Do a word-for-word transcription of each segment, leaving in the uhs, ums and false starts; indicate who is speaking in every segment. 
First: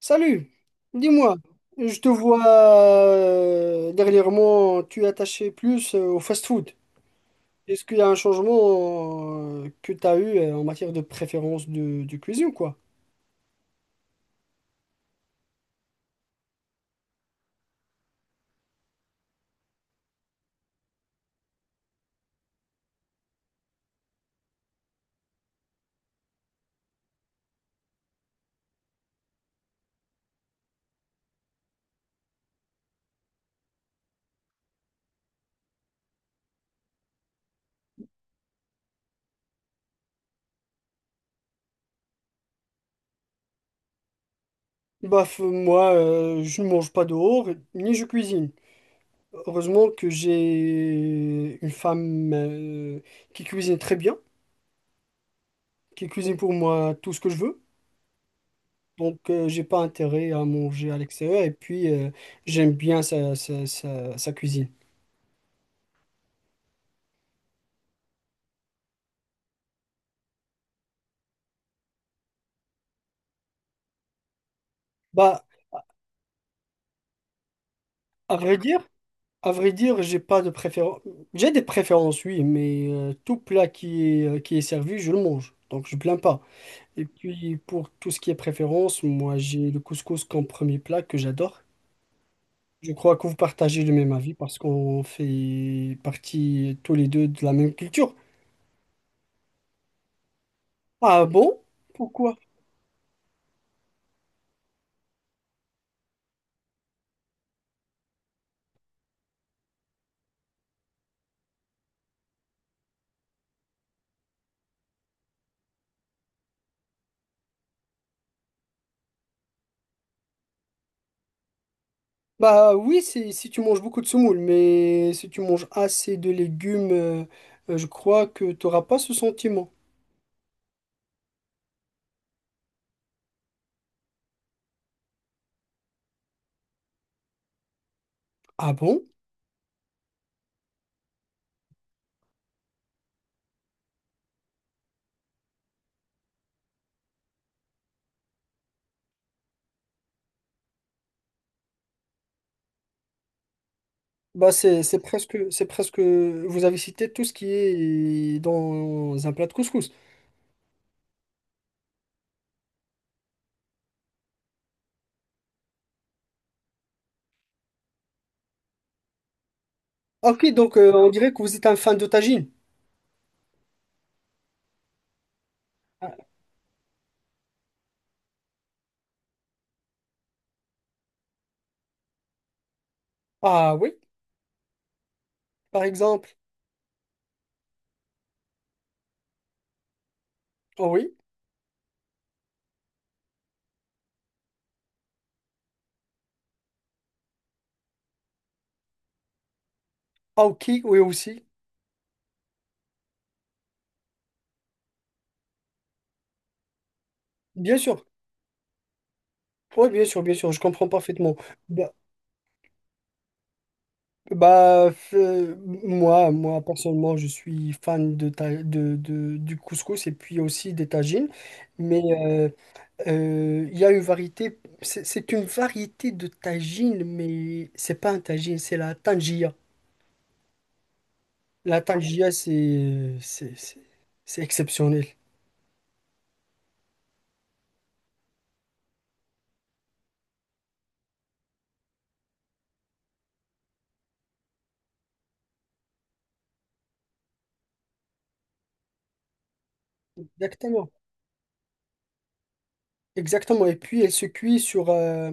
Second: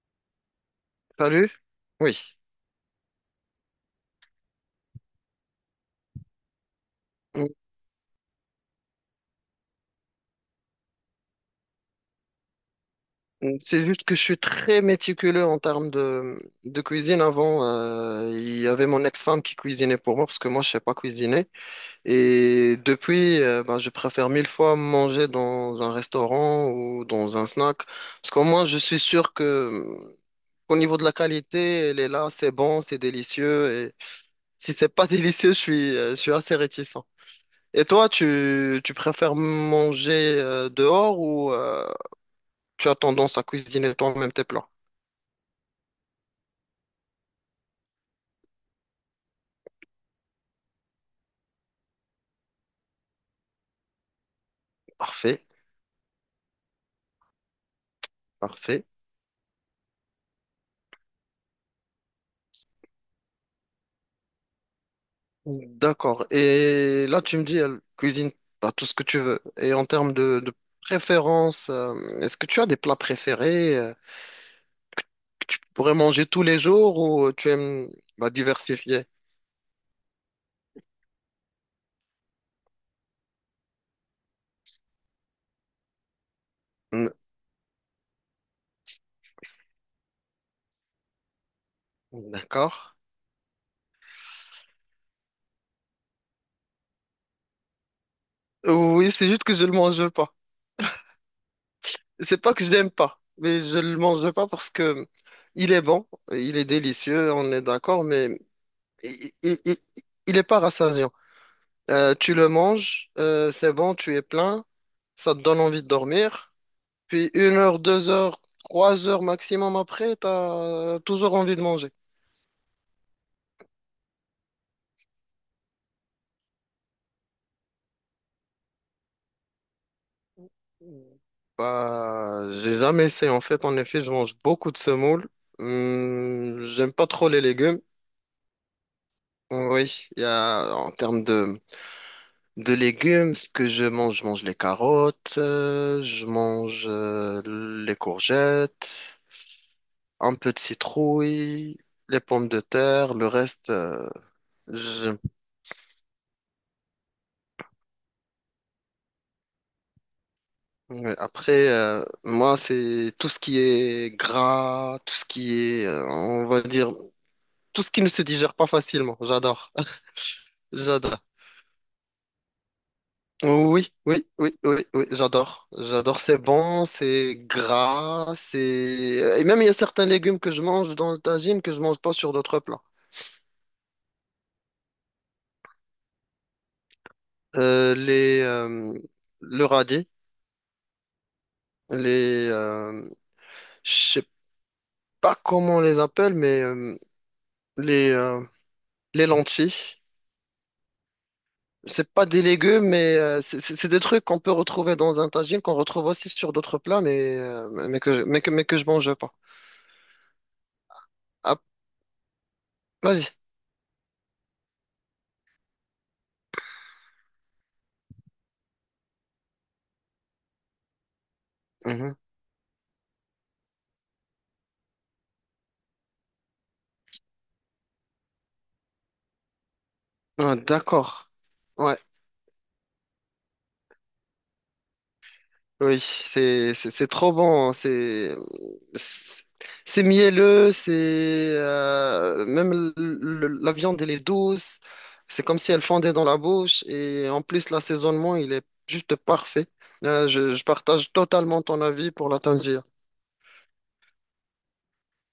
Speaker 1: Salut,
Speaker 2: T'as
Speaker 1: dis-moi,
Speaker 2: lu?
Speaker 1: je te
Speaker 2: Oui.
Speaker 1: vois euh, dernièrement, tu es attaché plus euh, au fast-food.
Speaker 2: Mm,
Speaker 1: Est-ce qu'il y a un changement euh, que tu as eu euh, en matière de préférence de, de cuisine, quoi?
Speaker 2: mm, C'est juste que je suis très méticuleux en termes de, de cuisine. Avant, euh, il y avait mon ex-femme qui cuisinait pour moi parce que moi, je sais pas cuisiner. Et depuis, euh, ben, je préfère mille fois manger dans un restaurant ou dans un snack. Parce qu'au moins, je suis sûr que, mm, qu'au niveau de la qualité, elle est là, c'est bon, c'est délicieux. Et si c'est pas délicieux, je suis, euh, je suis assez réticent. Et toi, tu, tu préfères manger euh, dehors ou... euh, tu as tendance à cuisiner toi-même tes plats.
Speaker 1: Bah, f- moi, euh, je ne mange pas dehors, ni je cuisine. Heureusement que j'ai une femme euh, qui cuisine très bien,
Speaker 2: Parfait,
Speaker 1: qui cuisine pour moi tout ce que je veux.
Speaker 2: parfait.
Speaker 1: Donc, euh, j'ai pas intérêt à manger à l'extérieur et puis euh, j'aime bien sa, sa sa- sa cuisine.
Speaker 2: D'accord. Et là, tu me dis, elle cuisine pas tout ce que tu veux. Et en termes de, de préférence, euh, est-ce que tu as des plats préférés euh,
Speaker 1: Bah,
Speaker 2: que tu pourrais manger tous les jours ou euh, tu aimes bah,
Speaker 1: à vrai dire,
Speaker 2: diversifier?
Speaker 1: à vrai dire, j'ai pas de préférence. J'ai des préférences, oui, mais euh, tout plat qui est, euh, qui est servi, je le mange. Donc je plains pas. Et
Speaker 2: Mm.
Speaker 1: puis pour tout ce qui est préférence, moi j'ai le couscous comme premier plat que j'adore.
Speaker 2: D'accord.
Speaker 1: Je crois que vous partagez le même avis parce qu'on fait partie tous les deux de la même culture.
Speaker 2: Oui, c'est juste que je le mange pas.
Speaker 1: Ah bon? Pourquoi?
Speaker 2: C'est pas que je l'aime pas, mais je le mange pas parce que il, est bon, il est délicieux, on est d'accord, mais il, il, il- il est pas rassasiant. Euh, tu le manges, euh, c'est bon, tu es plein, ça te donne envie de dormir, puis une heure, deux heures, trois heures maximum après, t'as toujours envie de manger.
Speaker 1: Bah oui, c'est si tu manges beaucoup de semoule, mais si tu manges assez de légumes, euh, euh, je crois que tu n'auras pas ce sentiment.
Speaker 2: Bah, j'ai jamais essayé en fait. En effet, je mange beaucoup de semoule. Hum, j'aime pas trop les légumes.
Speaker 1: Ah bon?
Speaker 2: Oui, il y a en termes de De légumes, ce que je mange, je mange les carottes, euh, je mange euh, les courgettes, un peu de citrouille, les pommes de terre, le reste, euh,
Speaker 1: Bah c'est c'est
Speaker 2: je...
Speaker 1: presque c'est presque vous avez cité tout ce qui est dans un plat de couscous.
Speaker 2: ouais. Après, euh, moi, c'est tout ce qui est gras, tout ce qui est, euh, on va dire, tout ce qui ne se digère pas facilement. J'adore,
Speaker 1: Ah, ok, donc euh, on
Speaker 2: j'adore.
Speaker 1: dirait que vous êtes un fan de tagine.
Speaker 2: Oui, oui, oui, oui, oui, j'adore. J'adore, c'est bon, c'est gras, c'est... Et même, il y a certains légumes que je mange dans le tagine que je mange pas sur d'autres plats.
Speaker 1: Ah oui, par exemple.
Speaker 2: Euh, les, euh, le radis,
Speaker 1: Ah oui.
Speaker 2: les... euh, je sais pas comment on les appelle, mais euh, les, euh, les lentilles.
Speaker 1: Ah ok, oui aussi.
Speaker 2: C'est pas des légumes, mais euh, c'est c'est- c'est des trucs qu'on peut retrouver dans un tagine, qu'on retrouve aussi sur d'autres plats, mais, euh,
Speaker 1: Bien
Speaker 2: mais,
Speaker 1: sûr.
Speaker 2: que, je- mais, que, mais que je mange pas.
Speaker 1: Oui, bien sûr, bien sûr, je comprends parfaitement.
Speaker 2: Ah,
Speaker 1: Bah,
Speaker 2: vas-y.
Speaker 1: bah, euh, moi, moi, personnellement, je suis fan de, ta- de, de- du couscous et puis aussi des tagines. Mais
Speaker 2: Mhm.
Speaker 1: euh, Euh, il y a une variété, c'est c'est une variété de tagine, mais c'est pas un tagine, c'est la tangia.
Speaker 2: Ah, d'accord.
Speaker 1: La
Speaker 2: Ouais.
Speaker 1: tangia, c'est c'est c'est- c'est exceptionnel.
Speaker 2: Oui, c'est c'est c'est trop bon. C'est c'est c'est mielleux. C'est, euh, même le- le- la viande, elle est douce. C'est comme si elle fondait dans la bouche. Et en plus l'assaisonnement il est juste parfait. Euh, je, je
Speaker 1: Exactement,
Speaker 2: partage totalement ton avis pour la tangia.
Speaker 1: exactement. Et puis elle se cuit sur euh,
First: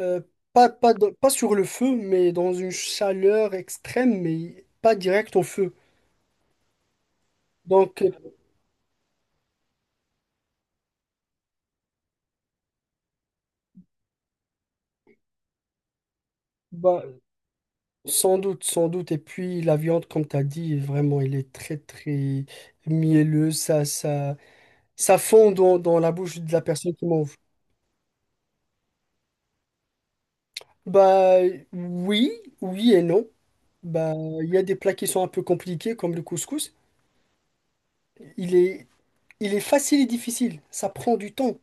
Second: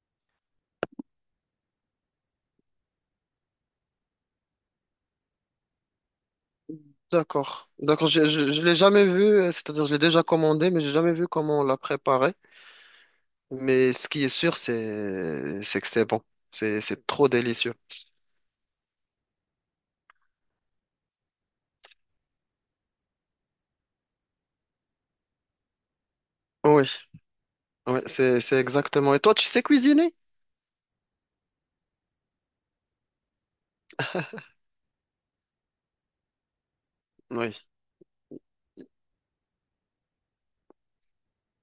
Speaker 1: euh, pas pas dans- pas sur le feu, mais dans une chaleur extrême, mais pas direct au feu.
Speaker 2: D'accord,
Speaker 1: Donc,
Speaker 2: d'accord.
Speaker 1: euh,
Speaker 2: Je je, je l'ai jamais vu. euh, C'est-à-dire je l'ai déjà commandé, mais j'ai jamais vu comment on la préparait. Mais ce qui est sûr c'est c'est que c'est bon. C'est
Speaker 1: bah,
Speaker 2: c'est trop délicieux.
Speaker 1: sans doute, sans doute. Et puis la viande, comme tu as dit, vraiment, elle est très très mielleuse. Ça ça Ça fond dans, dans la bouche de la
Speaker 2: Oui.
Speaker 1: personne qui mange.
Speaker 2: Oui, c'est, c'est exactement. Et toi, tu sais cuisiner?
Speaker 1: Bah oui, oui et non. Bah il y a des plats qui sont un peu compliqués comme le couscous.
Speaker 2: Oui.
Speaker 1: Il est, il est facile et difficile. Ça prend du temps.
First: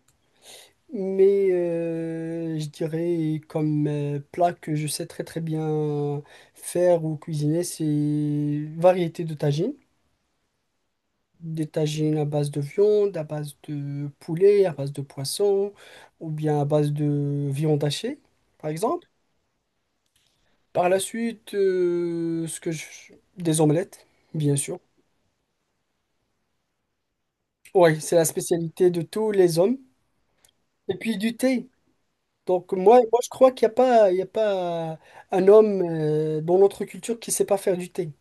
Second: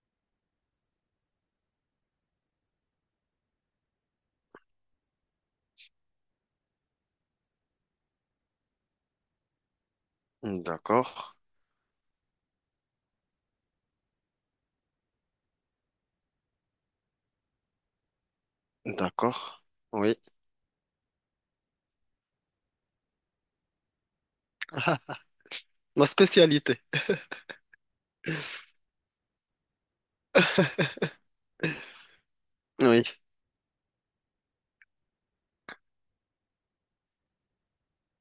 Speaker 1: Mais euh, je dirais comme euh, plat que je sais très très bien faire ou cuisiner, c'est variété de tagines.
Speaker 2: D'accord.
Speaker 1: Des tagines à base de viande, à base de poulet, à base de poisson, ou bien à base de viande hachée, par exemple.
Speaker 2: D'accord. Oui.
Speaker 1: Par la suite, euh, ce que je... des omelettes, bien sûr.
Speaker 2: Ma spécialité.
Speaker 1: Oui, c'est la spécialité de tous les hommes. Et puis du thé. Donc moi,
Speaker 2: Oui.
Speaker 1: moi je crois qu'il n'y a pas, il y a pas un homme euh, dans notre culture qui ne sait pas faire du thé.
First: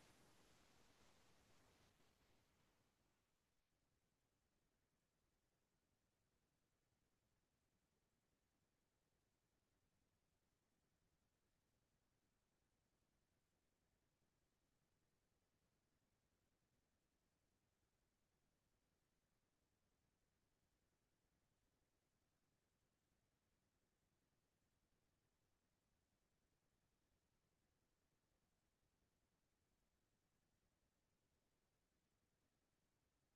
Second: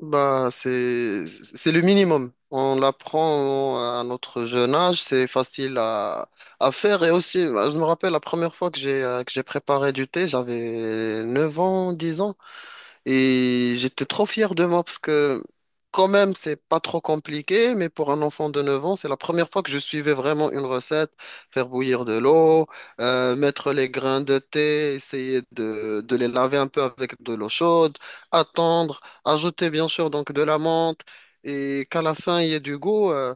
Speaker 2: Bah, c'est, c'est le minimum. On l'apprend à notre jeune âge, c'est facile à, à faire. Et aussi, bah, je me rappelle la première fois que j'ai euh, que j'ai préparé du thé, j'avais neuf ans, dix ans. Et j'étais trop fier de moi parce que quand même, c'est pas trop compliqué, mais pour un enfant de neuf ans, c'est la première fois que je suivais vraiment une recette, faire bouillir de l'eau, euh, mettre les grains de thé, essayer de, de les laver un peu avec de l'eau chaude, attendre, ajouter bien sûr donc de la menthe et qu'à la fin il y ait du goût. euh,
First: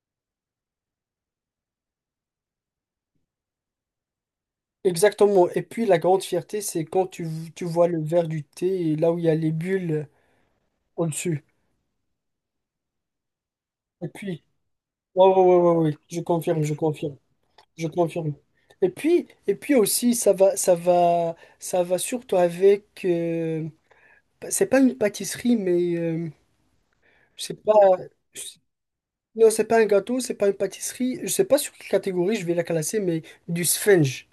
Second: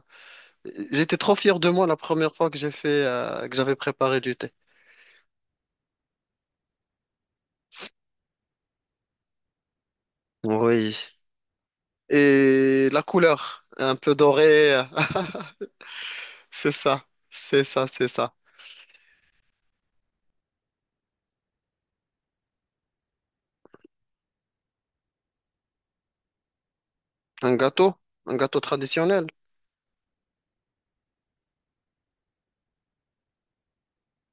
Speaker 2: j'étais trop fier de moi la première fois que j'ai fait, euh, que j'avais préparé du thé.
Speaker 1: Exactement. Et puis la grande fierté, c'est quand tu, tu vois le verre du thé et là où il y a les bulles
Speaker 2: Oui.
Speaker 1: au-dessus.
Speaker 2: Et la couleur, un
Speaker 1: Et
Speaker 2: peu
Speaker 1: puis,
Speaker 2: dorée.
Speaker 1: oui, oui, oui, oui, je confirme,
Speaker 2: C'est
Speaker 1: je
Speaker 2: ça,
Speaker 1: confirme,
Speaker 2: c'est
Speaker 1: je
Speaker 2: ça, c'est
Speaker 1: confirme.
Speaker 2: ça.
Speaker 1: Et puis, et puis aussi, ça va, ça va, ça va surtout avec... euh, c'est pas une pâtisserie, mais euh, je sais
Speaker 2: Un
Speaker 1: pas.
Speaker 2: gâteau, un
Speaker 1: je-
Speaker 2: gâteau traditionnel.
Speaker 1: Non, c'est pas un gâteau, c'est pas une pâtisserie. Je sais pas sur quelle catégorie je vais la classer, mais du sponge.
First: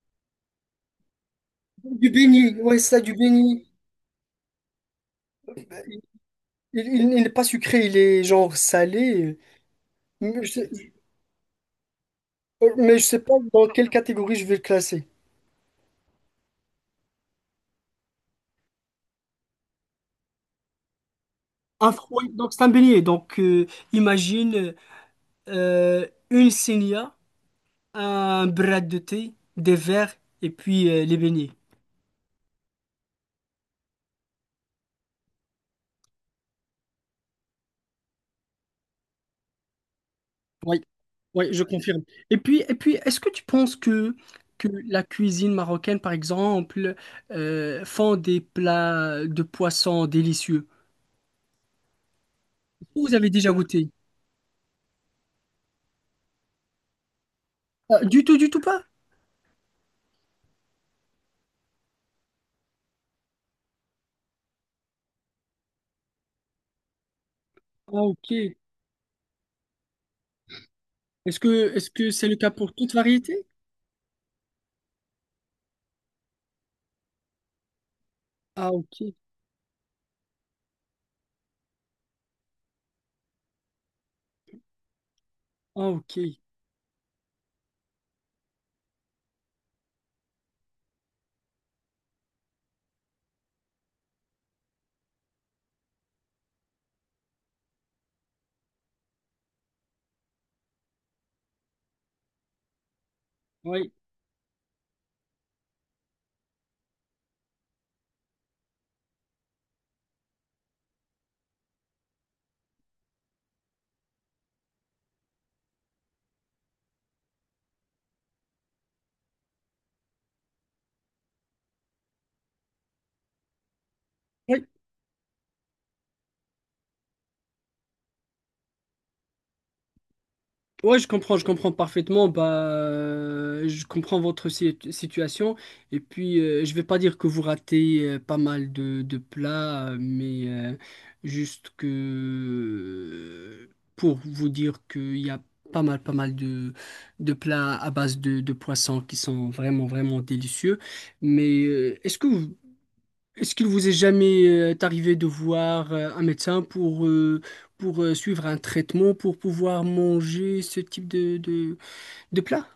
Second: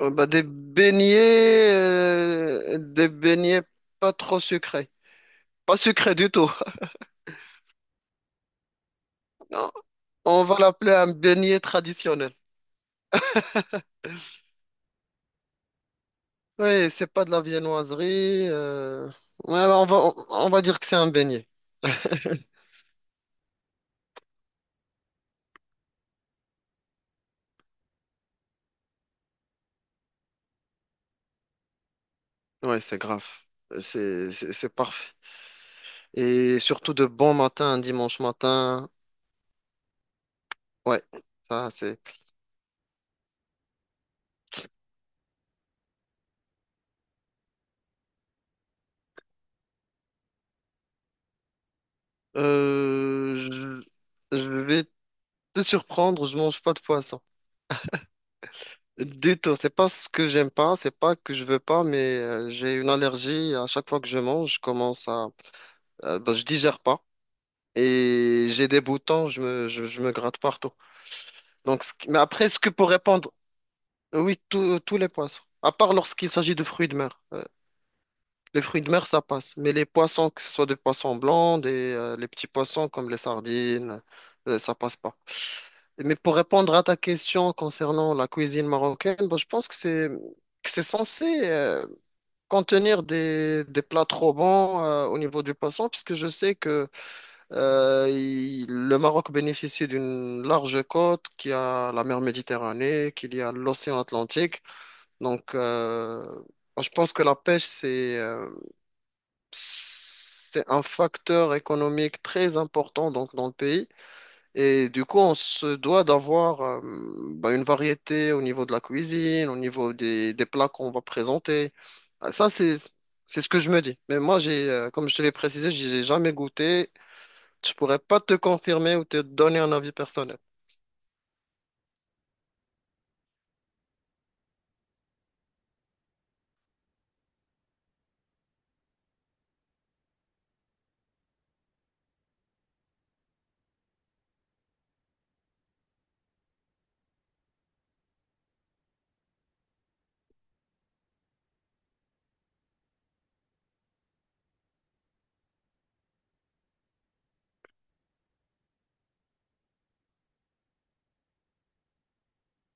Speaker 2: Euh, bah, des beignets,
Speaker 1: Du béni, ouais,
Speaker 2: euh,
Speaker 1: ça,
Speaker 2: des
Speaker 1: du
Speaker 2: beignets
Speaker 1: béni.
Speaker 2: pas trop sucrés. Pas sucrés du tout.
Speaker 1: Il, il- il n'est pas sucré, il est genre salé.
Speaker 2: Non,
Speaker 1: Mais
Speaker 2: on
Speaker 1: je
Speaker 2: va
Speaker 1: sais,
Speaker 2: l'appeler un beignet traditionnel.
Speaker 1: mais je sais pas dans quelle catégorie je vais le classer.
Speaker 2: Oui, c'est pas de la viennoiserie. Euh, ouais, bah, on va, on, on va dire que c'est un beignet.
Speaker 1: Un fruit, donc c'est un beignet. Donc euh, imagine euh, une sénia, un bras de thé, des verres et puis euh, les beignets.
Speaker 2: Oui, c'est grave. C'est, c'est, c'est parfait. Et surtout de bon matin, un dimanche matin.
Speaker 1: Oui,
Speaker 2: Ouais,
Speaker 1: oui, je
Speaker 2: ça c'est.
Speaker 1: confirme. Et puis, et puis, est-ce que tu penses que, que la cuisine marocaine, par exemple, euh, font des plats de poissons délicieux? Vous avez déjà
Speaker 2: Euh,
Speaker 1: goûté?
Speaker 2: je, je vais te surprendre, je mange pas de poisson.
Speaker 1: Ah, du tout, du tout pas?
Speaker 2: Du tout, c'est pas ce que j'aime pas, c'est pas que je veux pas, mais euh, j'ai une allergie. À chaque fois que je mange, je commence à, euh, ben, je digère pas
Speaker 1: Ah, ok.
Speaker 2: et j'ai des boutons, je me, je, je me gratte partout.
Speaker 1: Est-ce que,
Speaker 2: Donc,
Speaker 1: est-ce
Speaker 2: ce qui-
Speaker 1: que
Speaker 2: mais
Speaker 1: c'est le
Speaker 2: après,
Speaker 1: cas
Speaker 2: ce que
Speaker 1: pour
Speaker 2: pour
Speaker 1: toute
Speaker 2: répondre,
Speaker 1: variété?
Speaker 2: oui, tous tous les poissons, à part lorsqu'il s'agit de fruits de mer. euh, Les
Speaker 1: Ah,
Speaker 2: fruits de mer,
Speaker 1: ok.
Speaker 2: ça passe. Mais les poissons, que ce soit des poissons blancs, des, euh, les petits poissons comme les sardines, euh, ça passe pas.
Speaker 1: Ah,
Speaker 2: Mais
Speaker 1: ok.
Speaker 2: pour répondre à ta question concernant la cuisine marocaine, bon, je pense que c'est que c'est censé euh, contenir des, des plats trop bons euh, au niveau du poisson, puisque je sais que euh, il- le Maroc bénéficie d'une large côte, qui a la mer Méditerranée, qu'il y a
Speaker 1: Oui.
Speaker 2: l'océan Atlantique. Donc, euh, moi, je pense que la pêche, c'est euh, c'est un facteur économique très important donc dans le pays et du coup on se doit d'avoir euh, bah, une variété au niveau de la cuisine, au niveau des, des plats qu'on va présenter. Ah, ça c'est c'est ce que je me dis. Mais moi
Speaker 1: Oui,
Speaker 2: j'ai euh, comme je te l'ai précisé, j'ai jamais goûté. Je pourrais pas te confirmer ou te donner un avis personnel.
Speaker 1: ouais, je comprends, je comprends parfaitement. Bah, euh, je comprends votre si- situation. Et puis, euh, je vais pas dire que vous ratez euh, pas mal de, de plats, euh, mais euh, juste que euh, pour vous dire qu'il y a pas mal, pas mal de, de plats à base de, de poissons qui sont vraiment, vraiment délicieux. Mais euh, est-ce que vous, est-ce qu'il vous est jamais euh, arrivé de voir euh, un médecin pour, euh, pour euh, suivre un traitement, pour pouvoir manger ce type de, de, de plat?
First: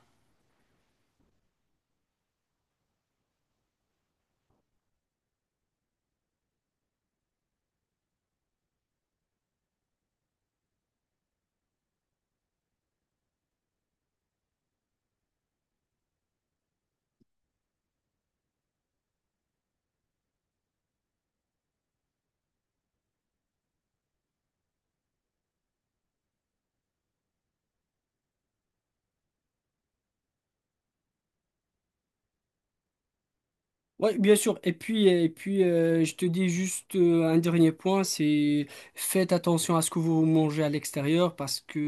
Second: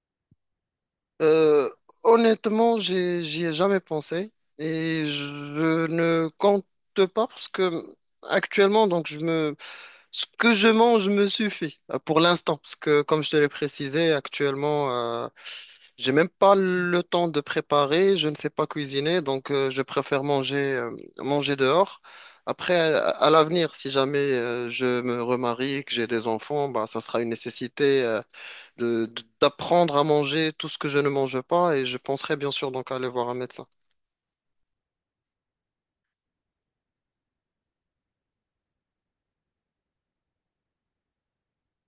Speaker 2: Euh, honnêtement, j'ai j'y ai jamais pensé et je ne compte pas parce que actuellement donc je me ce que je mange me suffit euh, pour l'instant, parce que comme je te l'ai précisé, actuellement, euh, j'ai même pas le temps de préparer, je ne sais pas cuisiner, donc euh, je préfère manger, euh, manger dehors. Après, à, à l'avenir, si jamais euh, je me remarie, que j'ai des enfants, bah, ça sera une nécessité euh, de, de- d'apprendre à manger tout ce que je ne mange pas, et je penserai bien sûr donc à aller voir un médecin.
Speaker 1: Oui, bien sûr. Et puis, euh, et puis euh, je te dis juste euh, un dernier point, c'est faites attention à ce que vous mangez à l'extérieur parce que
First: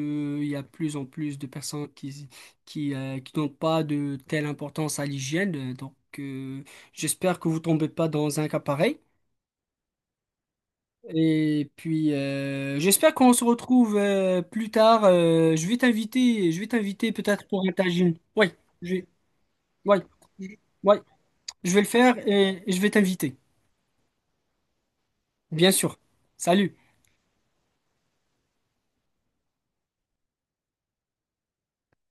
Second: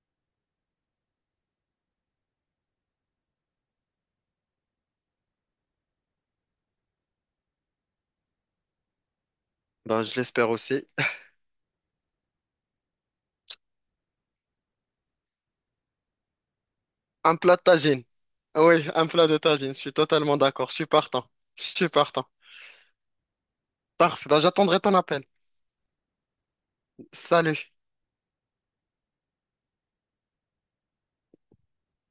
Speaker 1: euh, il y a de plus en plus de personnes qui, qui, euh, qui n'ont pas de telle importance à l'hygiène. Donc, euh, j'espère que vous tombez pas dans un cas pareil.
Speaker 2: Bah, je l'espère aussi.
Speaker 1: Et puis, euh, j'espère qu'on se retrouve euh, plus tard. Euh, je vais t'inviter, je vais t'inviter
Speaker 2: Un
Speaker 1: peut-être
Speaker 2: plat
Speaker 1: pour
Speaker 2: de
Speaker 1: un
Speaker 2: tagine.
Speaker 1: tagine. Oui,
Speaker 2: Oui,
Speaker 1: je vais,
Speaker 2: un plat de tagine, je suis
Speaker 1: ouais,
Speaker 2: totalement
Speaker 1: je-
Speaker 2: d'accord, je suis
Speaker 1: ouais,
Speaker 2: partant. Je
Speaker 1: je vais le
Speaker 2: suis
Speaker 1: faire
Speaker 2: partant.
Speaker 1: et je vais t'inviter,
Speaker 2: Parfait, ben, j'attendrai ton appel.
Speaker 1: bien sûr. Salut.
Speaker 2: Salut.